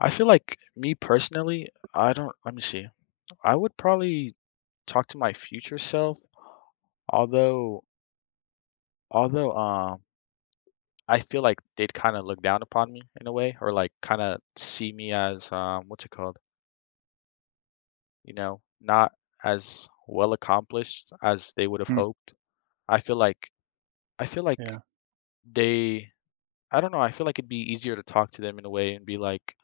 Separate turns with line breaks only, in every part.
I feel like me personally, I don't let me see. I would probably talk to my future self, although although I feel like they'd kind of look down upon me in a way or like kind of see me as what's it called? You know, not as well accomplished as they would have
Hmm.
hoped. I feel like I feel like
Yeah.
they I don't know, I feel like it'd be easier to talk to them in a way and be like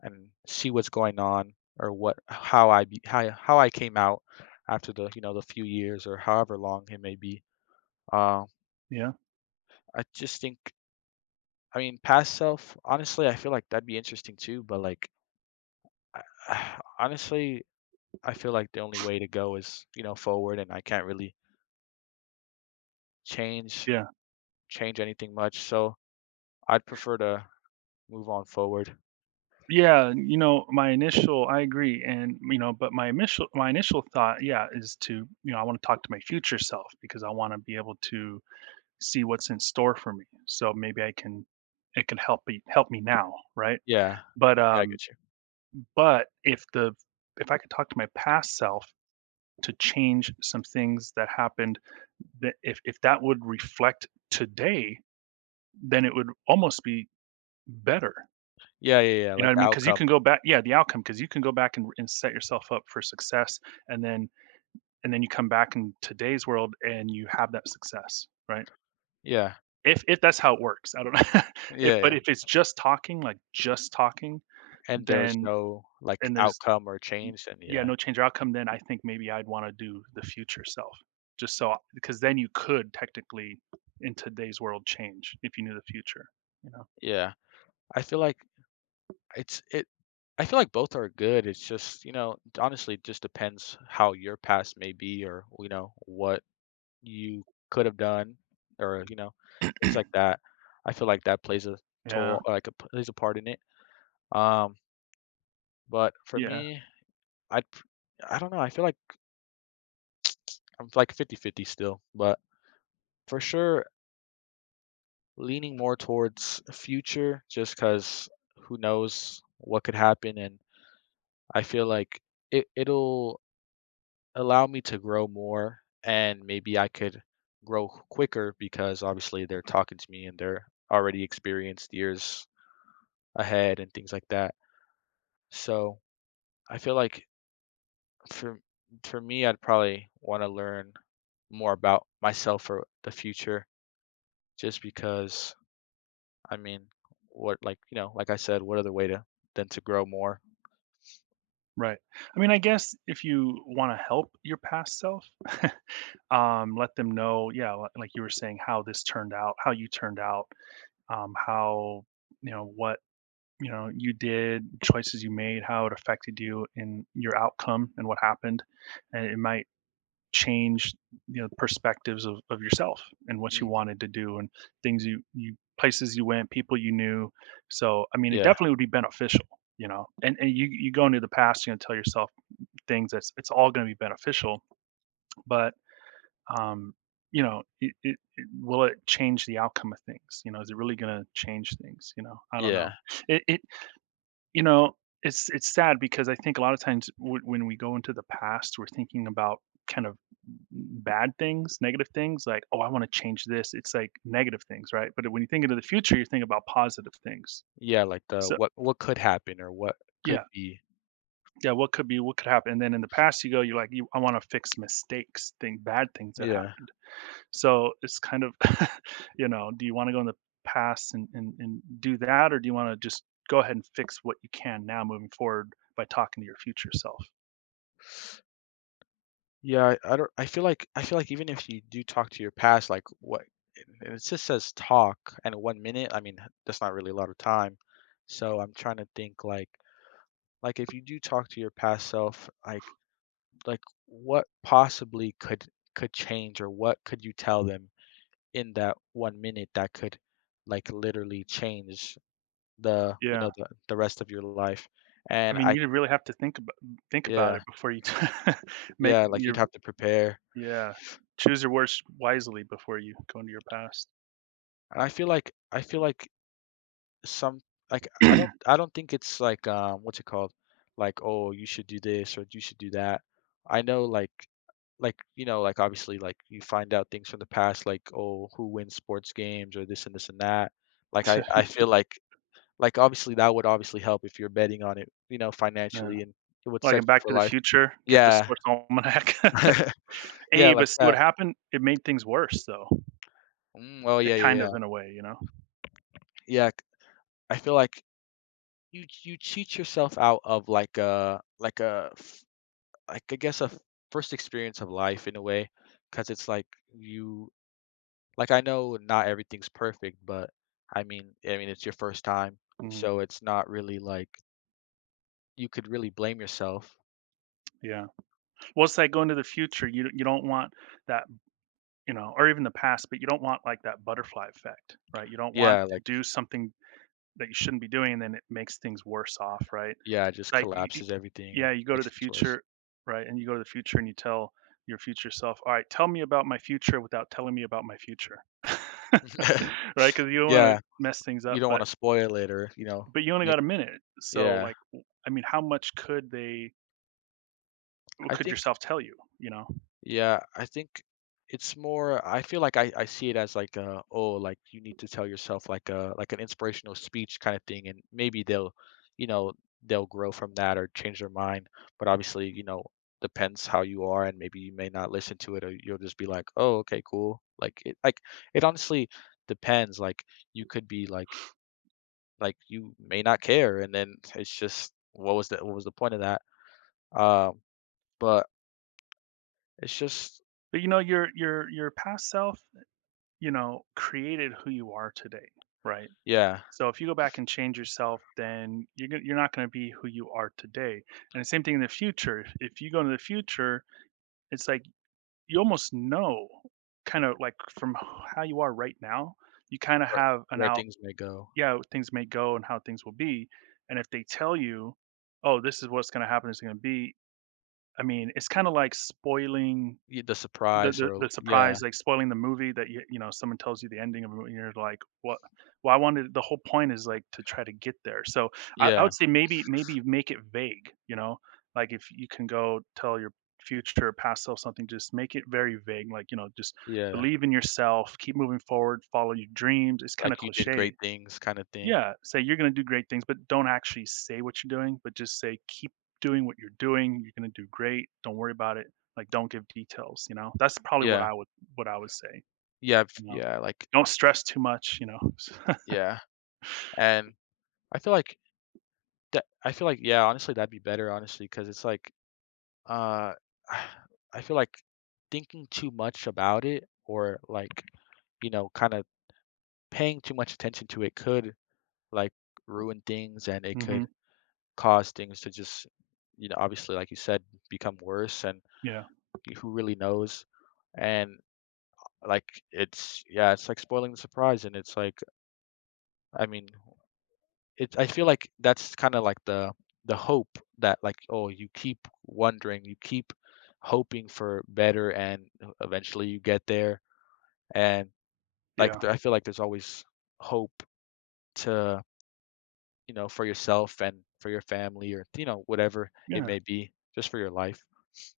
and see what's going on or what how I be, how I came out after the the few years or however long it may be. Uh,
Yeah.
I just think, I mean, past self. Honestly, I feel like that'd be interesting too. But like honestly, I feel like the only way to go is, forward, and I can't really change
Yeah.
anything much. So I'd prefer to move on forward.
Yeah. And, my initial, I agree. And, but my initial thought, yeah, is to, I want to talk to my future self because I want to be able to see what's in store for me. So maybe I can, it can help me now. Right.
Yeah,
But,
yeah, I
um,
get you.
but if I could talk to my past self to change some things that happened, that if that would reflect today, then it would almost be better.
Yeah, yeah, yeah.
You know
Like
what I
the
mean? Because you
outcome.
can go back, yeah, the outcome, because you can go back and set yourself up for success, and then and then you come back in today's world and you have that success, right?
Yeah,
If that's how it works, I don't know. If
yeah,
but
yeah.
if it's just talking, like just talking,
And there was
then
no, like,
and there's
outcome or change, then
yeah,
yeah.
no change or outcome, then I think maybe I'd want to do the future self. Just so because then you could technically in today's world change if you knew the future, you know?
Yeah. I feel like it's it I feel like both are good, it's just, you know, it honestly, it just depends how your past may be or, what you could have done or, things like that. I feel like that plays a
Yeah.
toll like, a plays a part in it. Um, but for
Yeah.
me, I'd p I do not know, I feel like I'm, like, fifty-fifty still, but for sure leaning more towards future just 'cause who knows what could happen, and I feel like it'll allow me to grow more and maybe I could grow quicker because obviously they're talking to me and they're already experienced years ahead and things like that. So, I feel like for for me, I'd probably wanna learn more about myself for the future just because, I mean, what like, you know, like I said, what other way to than to grow more?
Right. I mean, I guess if you wanna help your past self, let them know, yeah, li like you were saying, how this turned out, how you turned out, how, what, you did, choices you made, how it affected you in your outcome and what happened, and it might change, perspectives of yourself and what you
Mm,
wanted to do and things you you places you went, people you knew. So, I mean, it
yeah,
definitely would be beneficial, you know? And you go into the past, tell yourself things that's it's all going to be beneficial, but um it, it, it will it change the outcome of things? You know, is it really going to change things? You know, I don't
yeah,
know. It you know it's sad because I think a lot of times, when we go into the past, we're thinking about kind of bad things, negative things, like, oh, I want to change this. It's like negative things, right? But when you think into the future, you're thinking about positive things.
yeah, like the
So
what could happen or what could
yeah,
be.
yeah, what could be, what could happen. And then in the past you go you're like I want to fix mistakes thing bad things that
Yeah.
happened. So it's kind of, do you want to go in the past and do that, or do you want to just go ahead and fix what you can now moving forward by talking to your future self?
Yeah, I don't I feel like even if you do talk to your past, like what and it just says talk and 1 minute, I mean, that's not really a lot of time. So I'm trying to think like if you do talk to your past self, like what possibly could change or what could you tell them in that 1 minute that could like literally change the, you
Yeah,
know, the the rest of your life.
I
And
mean,
I
you really have to think about
Yeah,
it before you make
yeah, like you'd
your
have to prepare.
yeah, choose your words wisely before you go into your past.
And I feel like some like I don't think it's like, what's it called? Like, "Oh, you should do this or you should do that." I know like obviously, like, you find out things from the past, like, "Oh, who wins sports games or this and this and that." Like I feel like, obviously, that would obviously help if you're betting on it, you know,
Yeah.
financially, and it would
Like
set
in
you
Back
for
to the
life.
Future, get the
Yeah.
sports almanac.
Yeah,
a
like
but see what
that.
happened? It made things worse, though.
Mm, oh,
It
yeah, yeah,
kind of,
yeah.
in a way.
Yeah, c I feel like you cheat yourself out of, like a f like, I guess, a f first experience of life in a way, because it's like you, like, I know not everything's perfect, but, I mean, it's your first time,
Mhm.
so it's not really like you could really blame yourself.
Yeah. What's that going to the future? You don't want that, or even the past, but you don't want like that butterfly effect, right? You don't want
Yeah,
to
like
do something that you shouldn't be doing, and then it makes things worse off, right?
yeah, it
It's
just
like, y y
collapses everything and
yeah, you go to
makes
the
things worse.
future, right? And you go to the future and you tell your future self, all right, tell me about my future without telling me about my future, right? Because you don't want to
Yeah,
mess things
you
up,
don't
but
wanna spoil it or, you know,
but you only
make
got a minute. So
yeah.
like, I mean, how much could they, what
I
could
think
yourself tell you, you know?
Yeah, I think it's more. I feel like I see it as like a, "Oh, like, you need to tell yourself like a like an inspirational speech kinda thing," and maybe they'll, you know, they'll grow from that or change their mind, but obviously, depends how you are and maybe you may not listen to it or you'll just be like, "Oh, okay, cool." Like, it honestly depends, like, you could be, like you may not care and then it's just what was the point of that, um but it's just
But, your past self, created who you are today, right?
yeah.
So if you go back and change yourself, then you're not gonna be who you are today, and the same thing in the future. If you go into the future, it's like you almost know, kinda like from how you are right now, you kinda
where,
have an
where
out,
things may go.
yeah, things may go and how things will be. And if they tell you, oh, this is what's going to happen, it's going to be, I mean, it's kind of like spoiling
The
the,
surprise,
the
or
the
yeah.
surprise, like spoiling the movie that someone tells you the ending of a movie, and you're like, what? Well, I wanted the whole point is like to try to get there. So I
Yeah,
would say maybe make it vague. You know, like if you can go tell your future or past self something, just make it very vague, like, just
yeah,
believe in yourself, keep moving forward, follow your dreams. It's
like
kind of
you did great
cliche.
things kind of thing.
Yeah, say you're gonna do great things, but don't actually say what you're doing, but just say, "Keep doing what you're doing, you're gonna do great, don't worry about it." Like, don't give details, you know? That's probably what
Yeah.
I would what I would say,
yeah
you know?
Yeah, like,
Don't stress too much, you know?
yeah, and i feel like I feel like, yeah, honestly, that'd be better honestly, because it's like, uh I feel like thinking too much about it or, like, you know, kind of paying too much attention to it could, like, ruin things and it
Mhm.
could cause things to just, obviously, like you said, become worse, and
Yeah,
who really knows, and like it's yeah, it's like spoiling the surprise, and it's like, I mean, it I feel like that's kind of like the hope that, like, oh, you keep wondering, you keep hoping for better and eventually you get there, and
yeah,
I feel like there's always hope to you know, for yourself and for your family or, you know, whatever it
yeah.
may be, just for your life.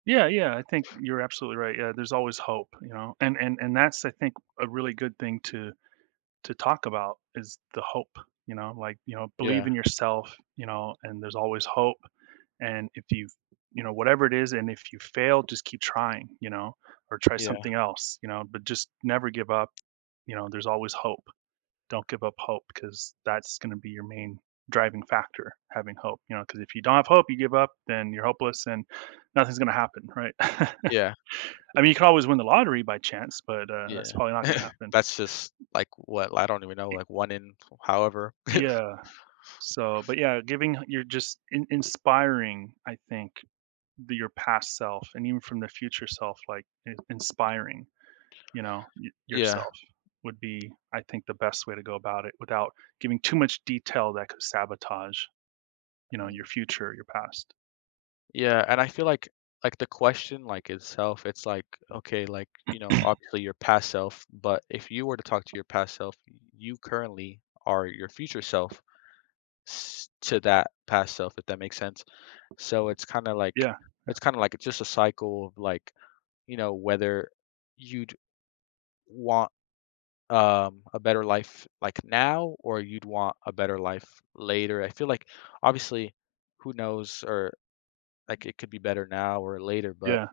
Yeah, yeah, I think you're absolutely right. Yeah, there's always hope, you know, and that's I think a really good thing to talk about is the hope. You know, like, believe
Yeah,
in yourself. You know, and there's always hope. And if you, whatever it is, and if you fail, just keep trying. You know, or try
yeah,
something else. You know, but just never give up. You know, there's always hope. Don't give up hope, because that's going to be your main driving factor, having hope. You know, because if you don't have hope, you give up, then you're hopeless, and nothing's going to happen, right? I
yeah,
mean, you could always win the lottery by chance, but, that's
yeah.
probably not gonna happen.
That's just like what I don't even know,
Y
like, one in however.
yeah. So, but yeah, giving you're just in inspiring, I think, the your past self and even from the future self, like, in inspiring, y
Yeah.
yourself would be, I think, the best way to go about it without giving too much detail that could sabotage, your
Mm.
future, your past.
Yeah, and I feel like the question, like, itself, it's like, okay, like, obviously, your past self, but if you were to talk to your past self, you currently are your future self to that past self, if that makes sense. So it's kinda like
Yeah,
it's kinda like it's just a cycle of, like, you know, whether you'd want, a better life like now or you'd want a better life later. I feel like obviously who knows, or like it could be better now or later, but
yeah.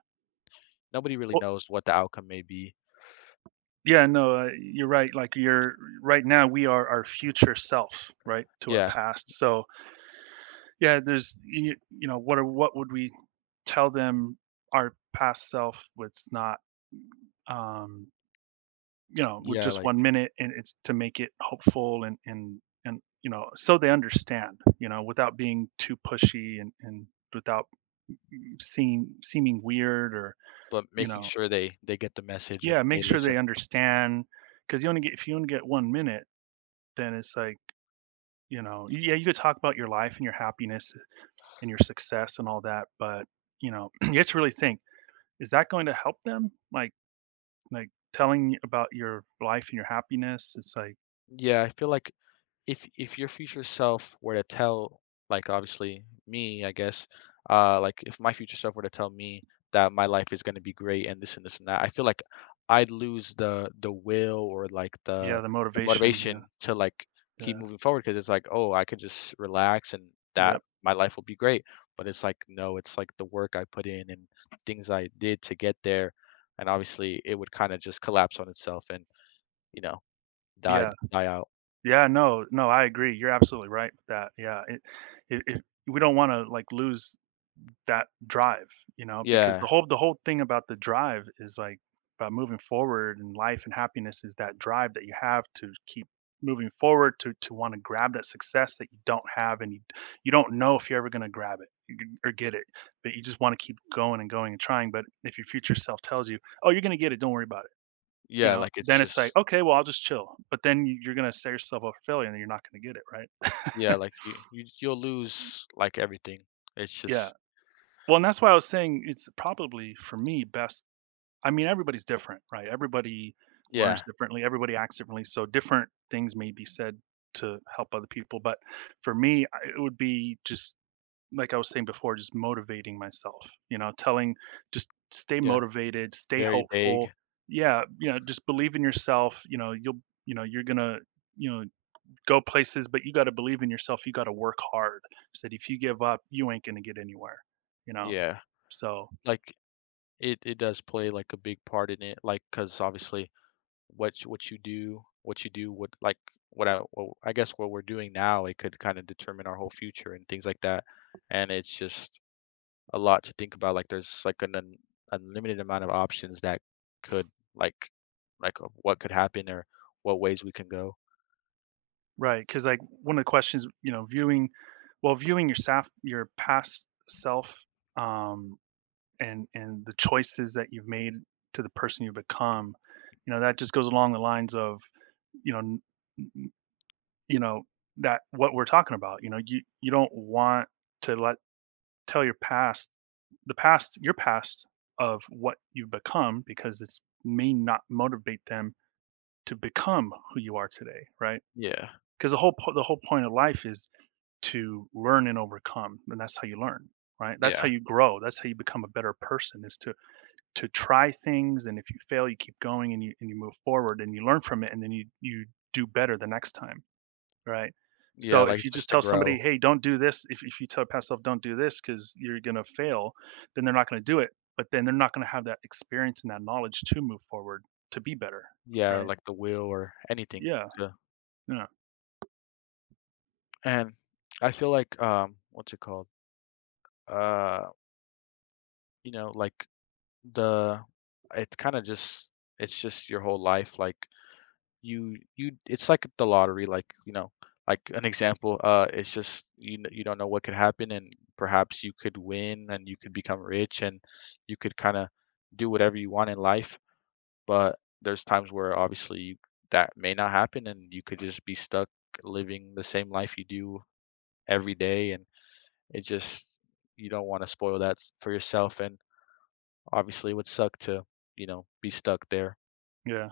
nobody really
Well,
knows what the outcome may be.
yeah, no, you're right. Like you're right now, we are our future self, right, to our
Yeah.
past. So yeah, there's what would we tell them our past self was not um with
Yeah,
just
like,
1 minute, and it's to make it hopeful, and so they understand, without being too pushy, and without seeming weird, or
but
you
making
know
sure they get the message
yeah,
and they
make sure
listen.
they understand because you only get if you only get 1 minute, then it's like. You know, yeah, you could talk about your life and your happiness and your success and all that, but, you know, you have to really think, is that going to help them? Like telling about your life and your happiness, it's like,
Yeah, I feel like if your future self were to tell, like, obviously, me, I guess, like if my future self were to tell me that my life is going to be great and this and this and that, I feel like I'd lose the will or like
yeah, the
the
motivation, yeah,
motivation to like keep
yeah,
moving forward, because it's like, oh, I could just relax and that
yep,
my life will be great. But it's like, no, it's like the work I put in and things I did to get there, and obviously it would kind of just collapse on itself and, you know, die
yeah,
out.
yeah, no, no, I agree. You're absolutely right with that. Yeah, it, we don't want to like lose that drive, because
Yeah.
the whole thing about the drive is, like, about moving forward in life and happiness is that drive that you have to keep moving forward to wanna grab that success that you don't have and you don't know if you're ever gonna grab it, you g or get it, but you just wanna keep going and going and trying, but if your future self tells you, "Oh, you're gonna get it, don't worry about it," you
Yeah,
know,
like, it's
then it's like,
just
"Okay, well, I'll just chill," but then you're gonna set yourself up for failure and then you're not gonna get it,
yeah,
right?
like, you'll lose, like, everything. It's
Yeah.
just
Well, and that's why I was saying it's probably, for me, best. I mean, everybody's different, right? Everybody learns
yeah,
differently, everybody acts differently, so different things may be said to help other people, but for me, I it would be just like I was saying before, just motivating myself, you know, telling just stay
yeah,
motivated, stay
very
hopeful.
vague.
Yeah, you know, just believe in yourself, you're going to you know, go places, but you got to believe in yourself. You got to work hard. Said if you give up, you ain't going to get anywhere, you know.
Yeah,
So
like, it does play, like, a big part in it, like, because obviously what you do would like, what I well, I guess what we're doing now, it could kinda determine our whole future and things like that, and it's just a lot to think about, like, there's, like, an un unlimited amount of options that could, like, of what could happen or what ways we can go.
right, because like, one of the questions, viewing, well, viewing your past self, um, and the choices that you've made to the person you've become, that just goes along the lines of, n you know, that what we're talking about, you don't want to let tell your past the past of what you've become because it's may not motivate them to become who you are today, right?
Yeah,
Because the whole point of life is to learn and overcome, and that's how you learn, right? That's how
yeah.
you grow. That's how you become a better person is to try things, and if you fail, you keep going and you move forward and you learn from it, and then you do better the next time, right?
Yeah,
So
like,
if you
just
just
to
tell
grow.
somebody, hey, don't do this, if you tell your past self, don't do this because you're gonna fail, then they're not gonna do it. But then they're not gonna have that experience and that knowledge to move forward to be better,
Yeah, or,
right?
like, the wheel, or anything
Yeah.
to
Yeah.
and I feel like, what's it called? Uh, you know, like, the it kinda just it's just your whole life, like, you it's like the lottery, like, you know, like, an example, it's just you don't know what could happen, and perhaps you could win, and you could become rich, and you could kinda do whatever you want in life. But there's times where obviously that may not happen and you could just be stuck living the same life you do every day, and it just, you don't want to spoil that for yourself, and obviously it would suck to, you know, be stuck there.
Yeah.